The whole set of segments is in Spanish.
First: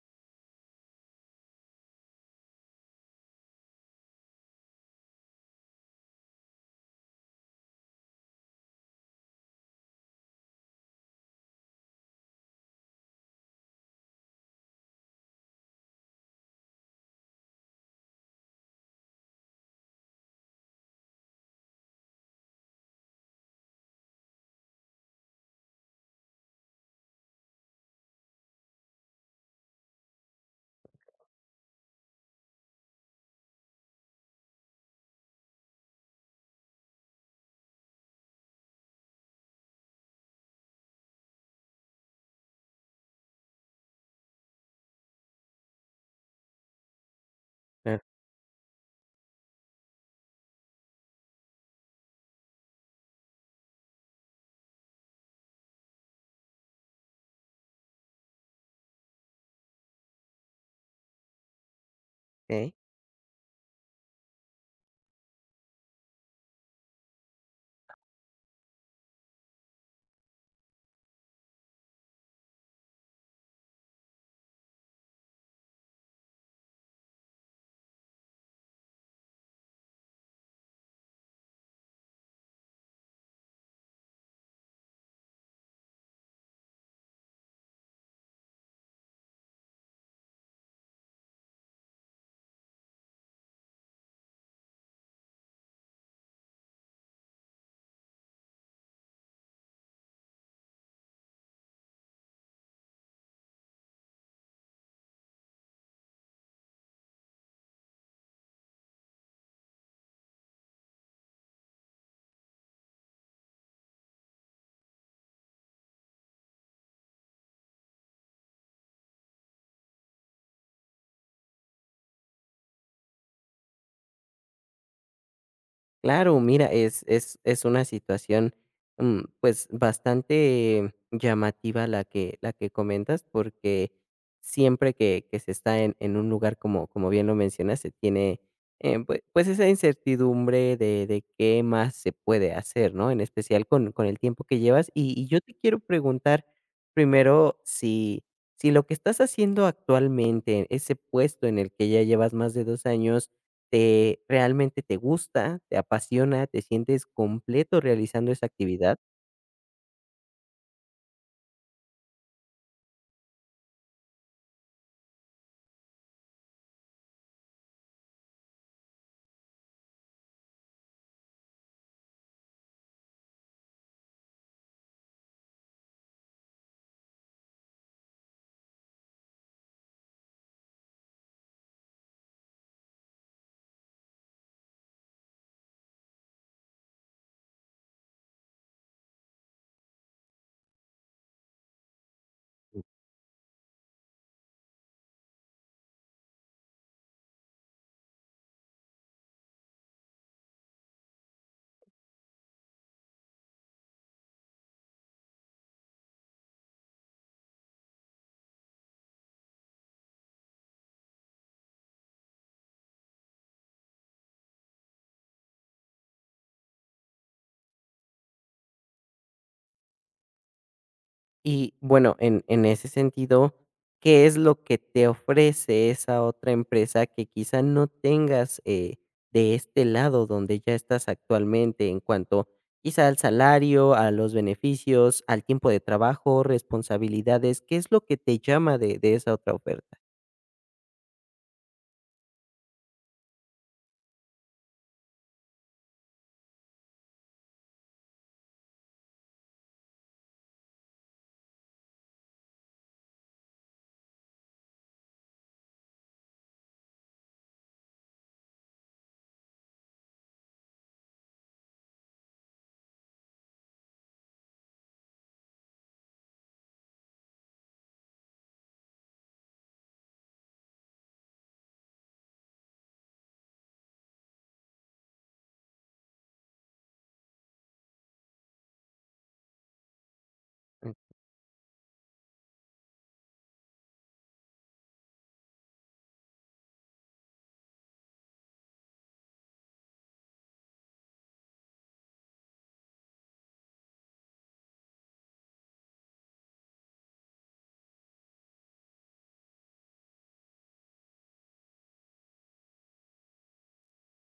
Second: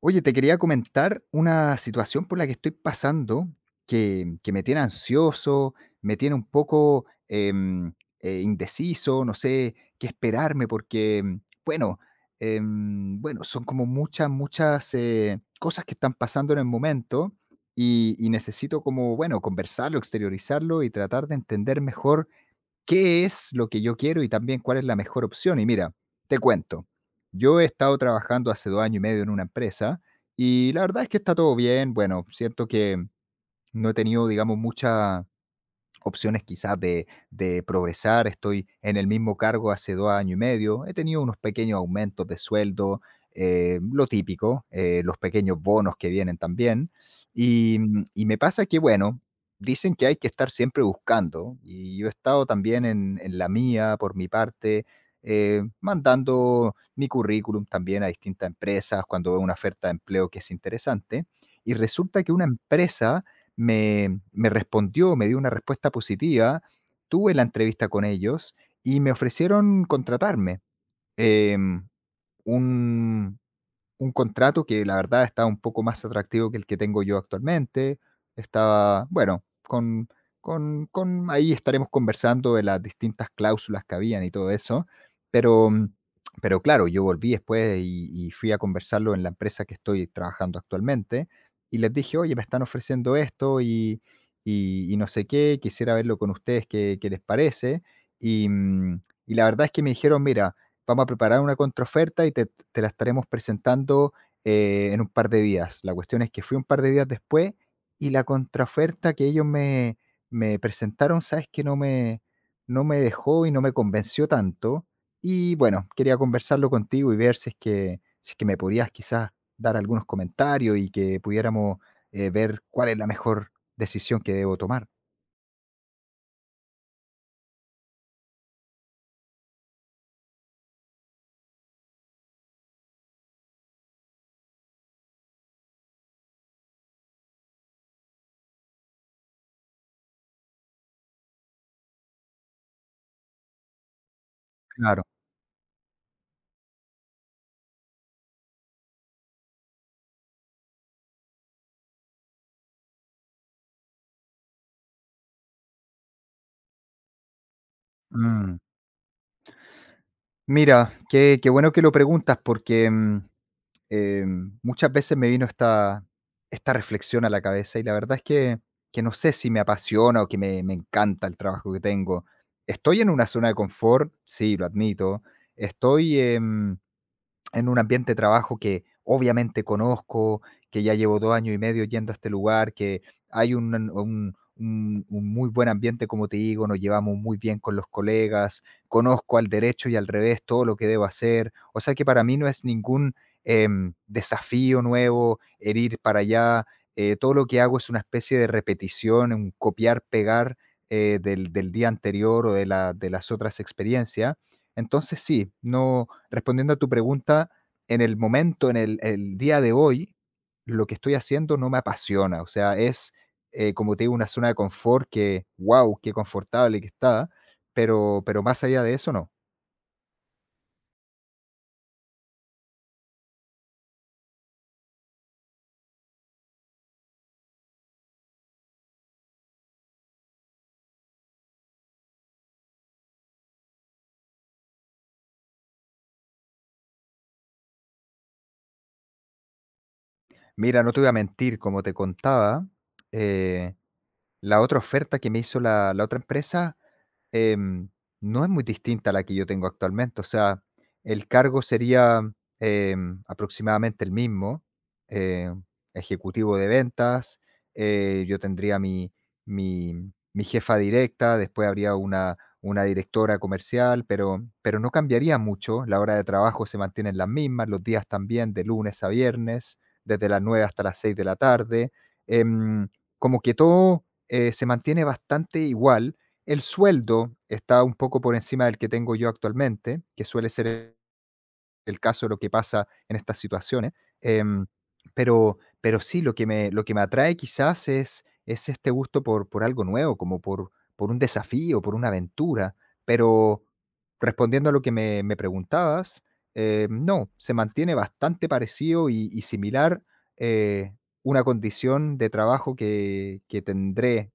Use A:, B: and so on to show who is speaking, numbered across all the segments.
A: Oye, te quería comentar una situación por la que estoy pasando que me tiene ansioso, me tiene un poco indeciso, no sé qué esperarme porque, bueno, son como muchas, muchas cosas que están pasando en el momento y necesito como, bueno, conversarlo, exteriorizarlo y tratar de entender mejor qué es lo que yo quiero y también cuál es la mejor opción. Y mira, te cuento, yo he estado trabajando hace dos años y medio en una empresa y la verdad es que está todo bien. Bueno, siento que no he tenido, digamos, mucha opciones quizás de progresar. Estoy en el mismo cargo hace dos años y medio. He tenido unos pequeños aumentos de sueldo, lo típico, los pequeños bonos que vienen también. Y me pasa que, bueno, dicen que hay que estar siempre buscando. Y yo he estado también en la mía, por mi parte, mandando mi currículum también a distintas empresas cuando veo una oferta de empleo que es interesante. Y resulta que una
B: Okey.
A: empresa me respondió, me dio una respuesta positiva, tuve la entrevista con ellos y me ofrecieron contratarme. Em, un, un contrato que la verdad está un poco más atractivo que el que tengo yo actualmente. Estaba, bueno, con ahí estaremos conversando de las distintas cláusulas que habían y todo eso. Pero, mm, pero claro, yo volví después y fui a conversarlo en la empresa que estoy trabajando actualmente y les dije, oye, me están ofreciendo esto y no sé qué, quisiera verlo con ustedes, qué les parece. Y, mm, y la verdad es que me dijeron, mira, vamos a preparar una contraoferta y te la estaremos presentando en un par de días. La cuestión es que fui un par de días después y la contraoferta que ellos me presentaron, sabes que no me dejó y no me convenció tanto. Y bueno, quería conversarlo contigo y ver si es que, si es que me podías quizás dar algunos comentarios y que pudiéramos ver cuál es la mejor decisión que debo tomar.
B: Claro, mira, es una situación, pues, bastante llamativa la que comentas, porque siempre que se está en un lugar, como bien lo mencionas, se tiene, pues esa incertidumbre de qué más se puede hacer, ¿no? En especial con el tiempo que llevas.
A: Claro.
B: Y yo te quiero preguntar primero si lo que estás haciendo actualmente, ese puesto en el que ya llevas más de 2 años, te realmente te gusta, te apasiona, te sientes completo realizando esa
A: Mm.
B: actividad.
A: Mira, qué bueno que lo preguntas porque eh, muchas veces me vino esta reflexión a la cabeza y la verdad es que no sé si me apasiona o que me encanta el trabajo que tengo. Estoy en una zona de confort, sí, lo admito. Estoy, en un ambiente de trabajo que obviamente conozco, que ya llevo 2 años y medio yendo a este lugar, que hay un muy buen ambiente, como te digo, nos llevamos muy bien con los colegas, conozco al derecho y al revés todo lo que debo hacer. O sea que para mí no es ningún, desafío nuevo, el ir para allá, todo lo que hago es una especie de repetición, un copiar, pegar, del día anterior o de la de las otras experiencias. Entonces sí, no respondiendo a tu pregunta, en el momento, el día de hoy, lo que estoy haciendo no me apasiona. O sea, es, como te digo, una zona de confort que, wow, qué confortable que está, pero más allá de eso, no.
B: Y bueno, en ese sentido, ¿qué es lo que te ofrece esa otra empresa que quizá no tengas de este lado donde ya estás actualmente, en cuanto quizá al salario, a los beneficios, al tiempo de trabajo, responsabilidades? ¿Qué es lo que te llama de esa otra oferta?
A: Mira, no te voy a mentir, como te contaba, eh, la otra oferta que me hizo la otra empresa. Em, no es muy distinta a la que yo tengo actualmente, o sea, el cargo sería, aproximadamente el mismo, eh, ejecutivo de ventas, yo tendría mi jefa directa, después habría una directora comercial, pero no cambiaría mucho, la hora de trabajo se mantienen las mismas, los días también de lunes a viernes, desde las 9 hasta las 6 de la tarde, em, como que todo, se mantiene bastante igual. El sueldo está un poco por encima del que tengo yo actualmente, que suele ser el caso de lo que pasa en estas situaciones. Em, pero sí, lo que me atrae quizás es este gusto por algo nuevo, como por un desafío, por una aventura. Pero respondiendo a lo que me preguntabas, no, se mantiene bastante parecido y similar eh, una condición de trabajo que tendré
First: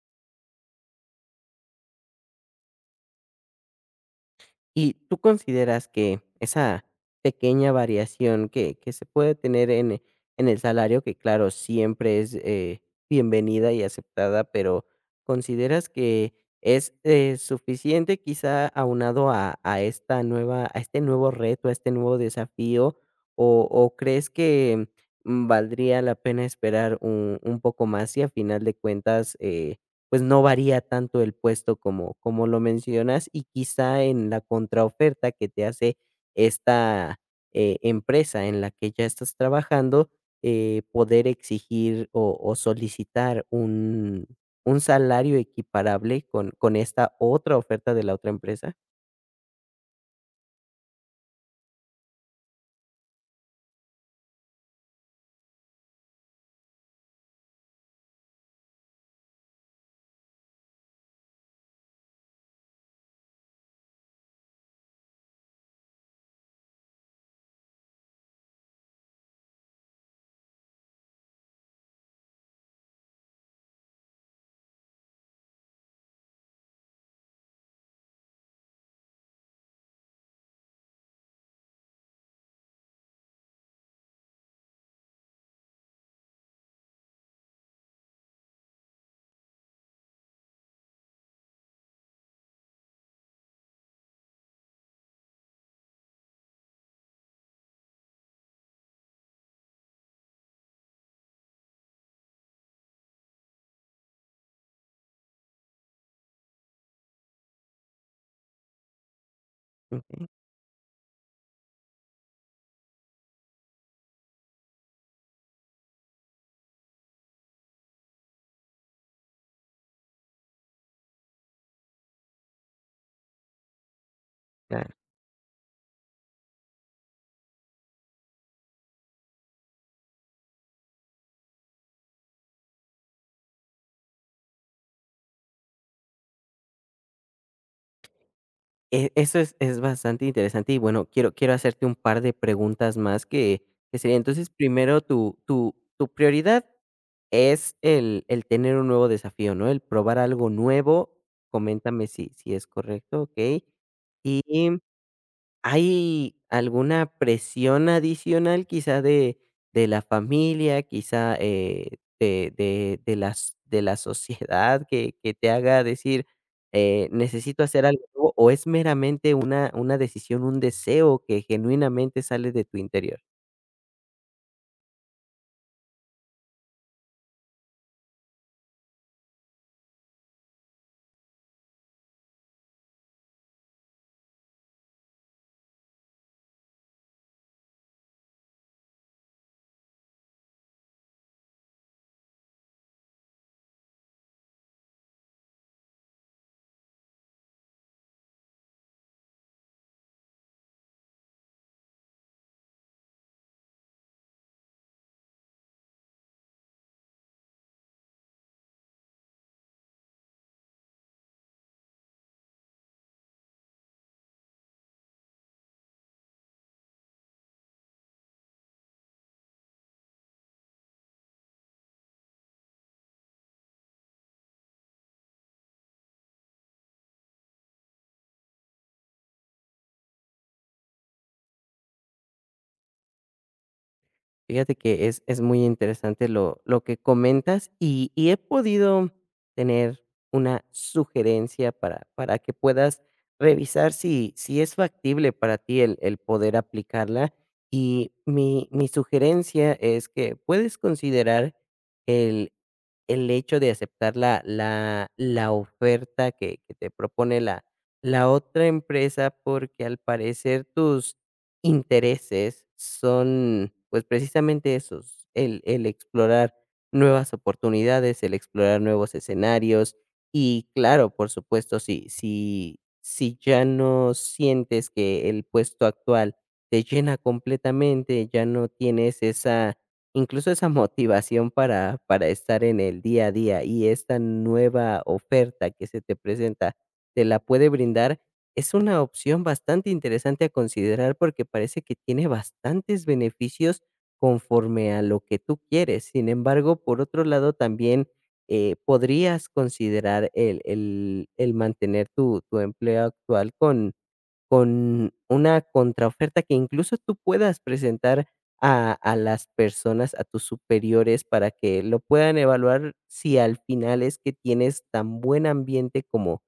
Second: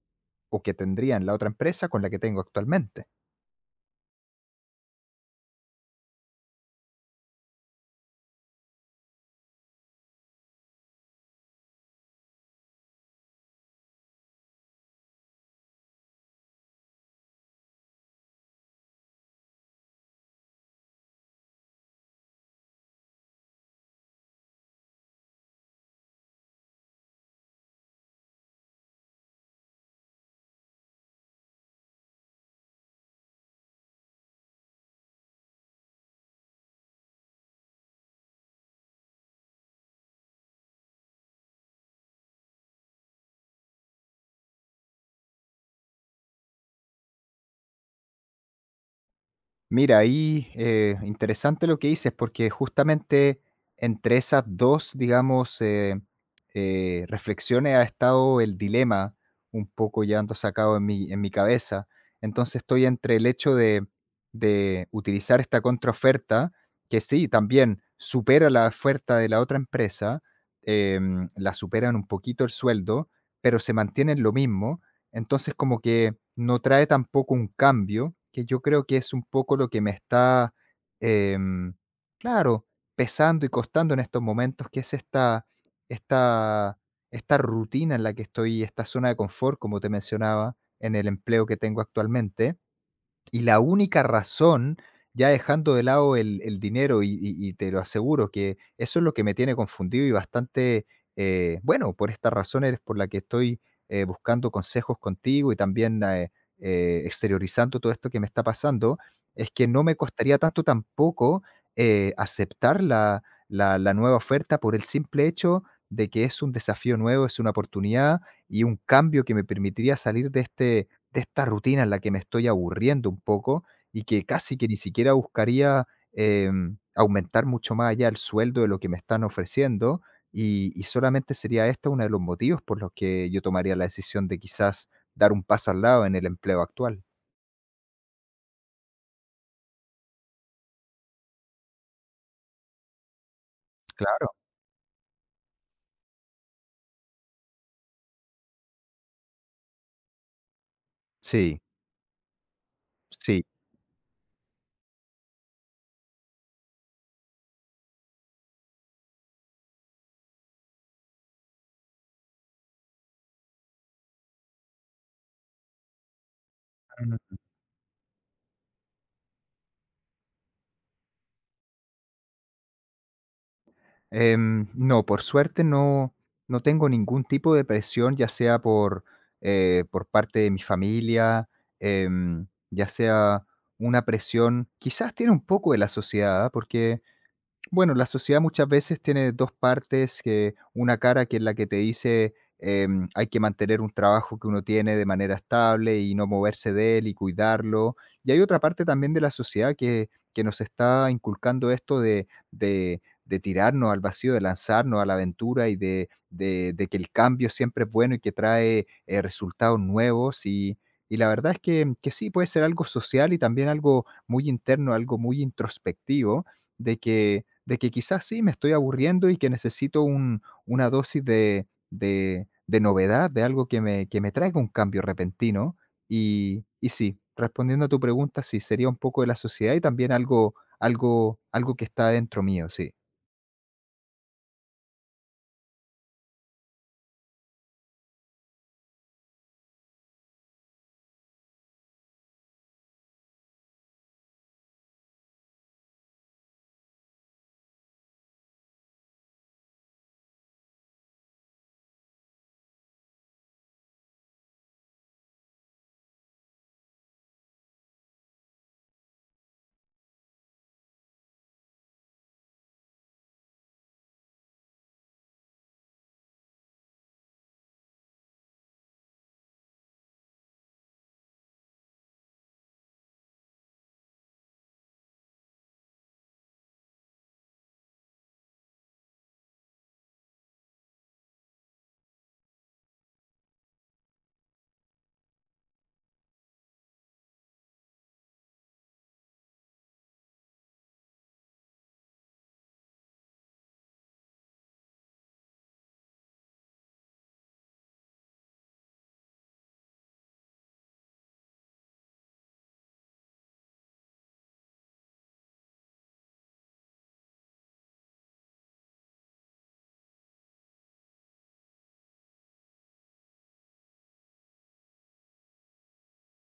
A: o que tendría en la otra empresa con la que tengo actualmente.
B: ¿Y tú consideras que esa pequeña variación que se puede tener en el salario, que claro, siempre es bienvenida y aceptada, pero consideras que es suficiente, quizá aunado a esta nueva, a este nuevo reto, a este nuevo desafío, o crees que valdría la pena esperar un poco más, y a final de cuentas pues, no varía tanto el puesto, como lo mencionas, y quizá en la contraoferta que te hace esta, empresa en la que ya estás trabajando, poder exigir o solicitar un salario equiparable con esta otra oferta de la otra empresa.
A: Mira, ahí interesante lo que dices, porque justamente entre esas dos, digamos, reflexiones ha estado el dilema un poco llevándose a cabo en mi cabeza. Entonces estoy entre el hecho de utilizar esta contraoferta, que sí, también supera la oferta de la otra empresa, la superan un poquito el sueldo, pero se mantienen lo mismo. Entonces como que no trae tampoco un cambio, que yo creo que es un poco lo que me está, em, claro, pesando y costando en estos momentos, que es esta esta esta rutina en la que estoy, esta zona de confort, como te mencionaba, en el empleo que tengo actualmente. Y la única razón, ya dejando de lado el dinero, y te lo aseguro que eso es lo que me tiene confundido y bastante, bueno, por esta razón eres por la que estoy, buscando consejos contigo y también, exteriorizando todo esto que me está pasando, es que no me
B: Okey,
A: costaría tanto tampoco, aceptar la nueva oferta por el simple hecho de que es un desafío nuevo, es una oportunidad y un cambio que me permitiría salir de este de esta rutina en la que me estoy aburriendo un poco y que casi que ni
B: claro.
A: siquiera buscaría, aumentar mucho más allá el sueldo de lo que me están ofreciendo, y solamente sería este uno de los motivos por los que yo tomaría la decisión de quizás dar un paso al lado en el empleo actual.
B: Eso es bastante interesante y, bueno, quiero hacerte un par de preguntas más, que sería,
A: Claro.
B: entonces, primero, tu prioridad. Es el tener un nuevo desafío, ¿no? El probar algo nuevo.
A: Sí,
B: Coméntame si es correcto,
A: sí.
B: okey. Y, ¿hay alguna presión adicional quizá de la familia, quizá, de las de la sociedad, que te haga decir, necesito hacer algo nuevo, o es meramente una decisión, un deseo que genuinamente sale de tu interior?
A: No, por suerte no, no tengo ningún tipo de presión, ya sea por parte de mi familia, ya sea una presión, quizás tiene un poco de la sociedad, ¿ah? Porque bueno, la sociedad muchas veces tiene dos partes, que una cara que es la que te dice hay que mantener un trabajo que uno tiene de manera estable y no moverse de él y cuidarlo. Y hay otra parte también de la sociedad que nos está inculcando esto de tirarnos al vacío, de lanzarnos a la aventura y de que el cambio siempre es bueno y que trae resultados nuevos. Y la verdad es que sí, puede ser algo social y también algo muy interno, algo muy introspectivo de que de que quizás sí me estoy aburriendo y que necesito un, una dosis de novedad, de algo que me traiga un cambio repentino. Y sí, respondiendo a tu pregunta, sí, sería un poco de la sociedad y también algo, algo, algo que está dentro mío, sí.
B: Fíjate que es muy interesante lo que comentas, y he podido tener una sugerencia para que puedas revisar si, si es factible para ti el poder aplicarla. Y mi sugerencia es que puedes considerar el hecho de aceptar la oferta que te propone la otra empresa, porque al parecer tus intereses son, pues, precisamente esos, el explorar nuevas oportunidades, el explorar nuevos escenarios. Y claro, por supuesto, si ya no sientes que el puesto actual te llena completamente, ya no tienes esa, incluso esa motivación para estar en el día a día, y esta nueva oferta que se te presenta, te la puede brindar, es una opción bastante interesante a considerar, porque parece que tiene bastantes beneficios conforme a lo que tú quieres. Sin embargo, por otro lado, también, podrías considerar el mantener tu empleo actual con una contraoferta que incluso tú puedas presentar a las personas, a tus superiores, para que lo puedan evaluar, si al final es que tienes tan buen ambiente como,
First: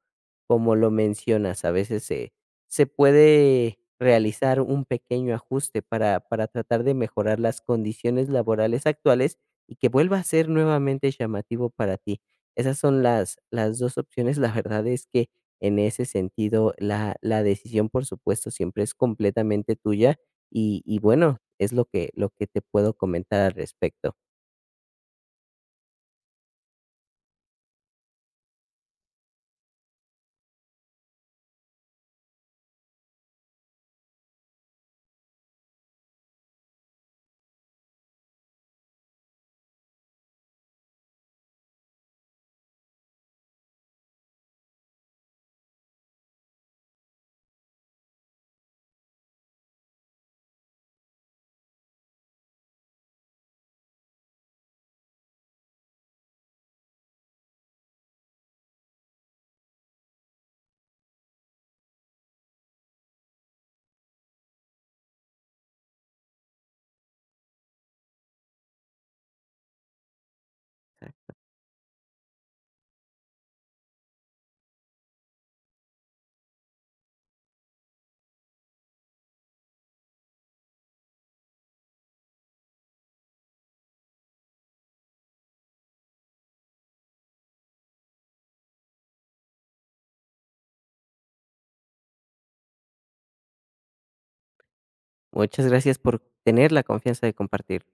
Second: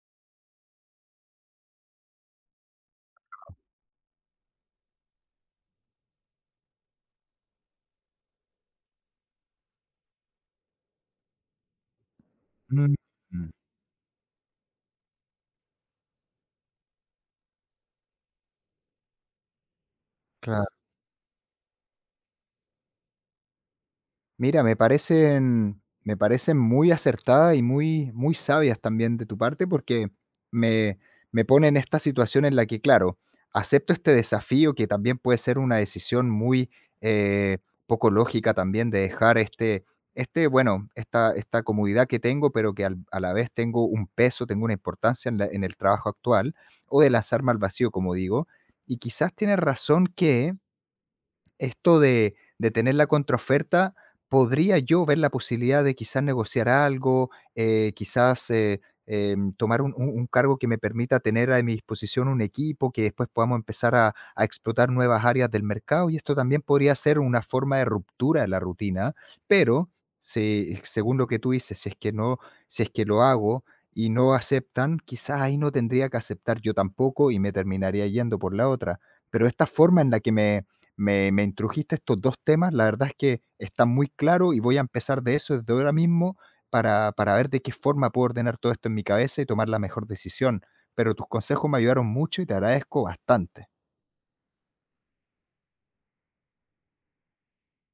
B: como lo mencionas. A veces se, se puede realizar un pequeño ajuste para tratar de mejorar las condiciones laborales actuales, y que vuelva a ser nuevamente llamativo para ti. Esas
A: Mm,
B: son
A: mm,
B: las dos opciones. La verdad es que en ese sentido, la decisión, por supuesto, siempre es completamente tuya,
A: claro.
B: y bueno, es lo que te puedo comentar al respecto.
A: Mira, me parecen muy acertadas y muy, muy sabias también de tu parte porque me, me pone en esta situación en la que, claro, acepto este desafío que también puede ser una decisión muy eh, poco lógica también de dejar este, este bueno, esta comodidad que tengo, pero que a la vez tengo un peso, tengo una importancia en, en el trabajo actual, o de lanzarme al vacío, como digo. Y quizás tienes razón que esto de tener la contraoferta, podría yo ver la posibilidad de quizás negociar algo, tomar un, un cargo que me permita tener a mi disposición un equipo, que después podamos empezar a explotar nuevas áreas del mercado y esto también podría ser una forma de ruptura de la rutina, pero según lo que tú dices, si es que no, si es que lo hago y no aceptan, quizás ahí no tendría que aceptar yo tampoco y me terminaría yendo por la otra. Pero esta forma en la que me, me intrujiste estos dos temas, la verdad es que están muy claros y voy a empezar de eso desde ahora mismo para ver de qué forma puedo ordenar todo esto en mi cabeza y tomar la mejor decisión. Pero tus consejos me ayudaron mucho y te agradezco bastante.
B: Muchas gracias por tener la confianza de compartir.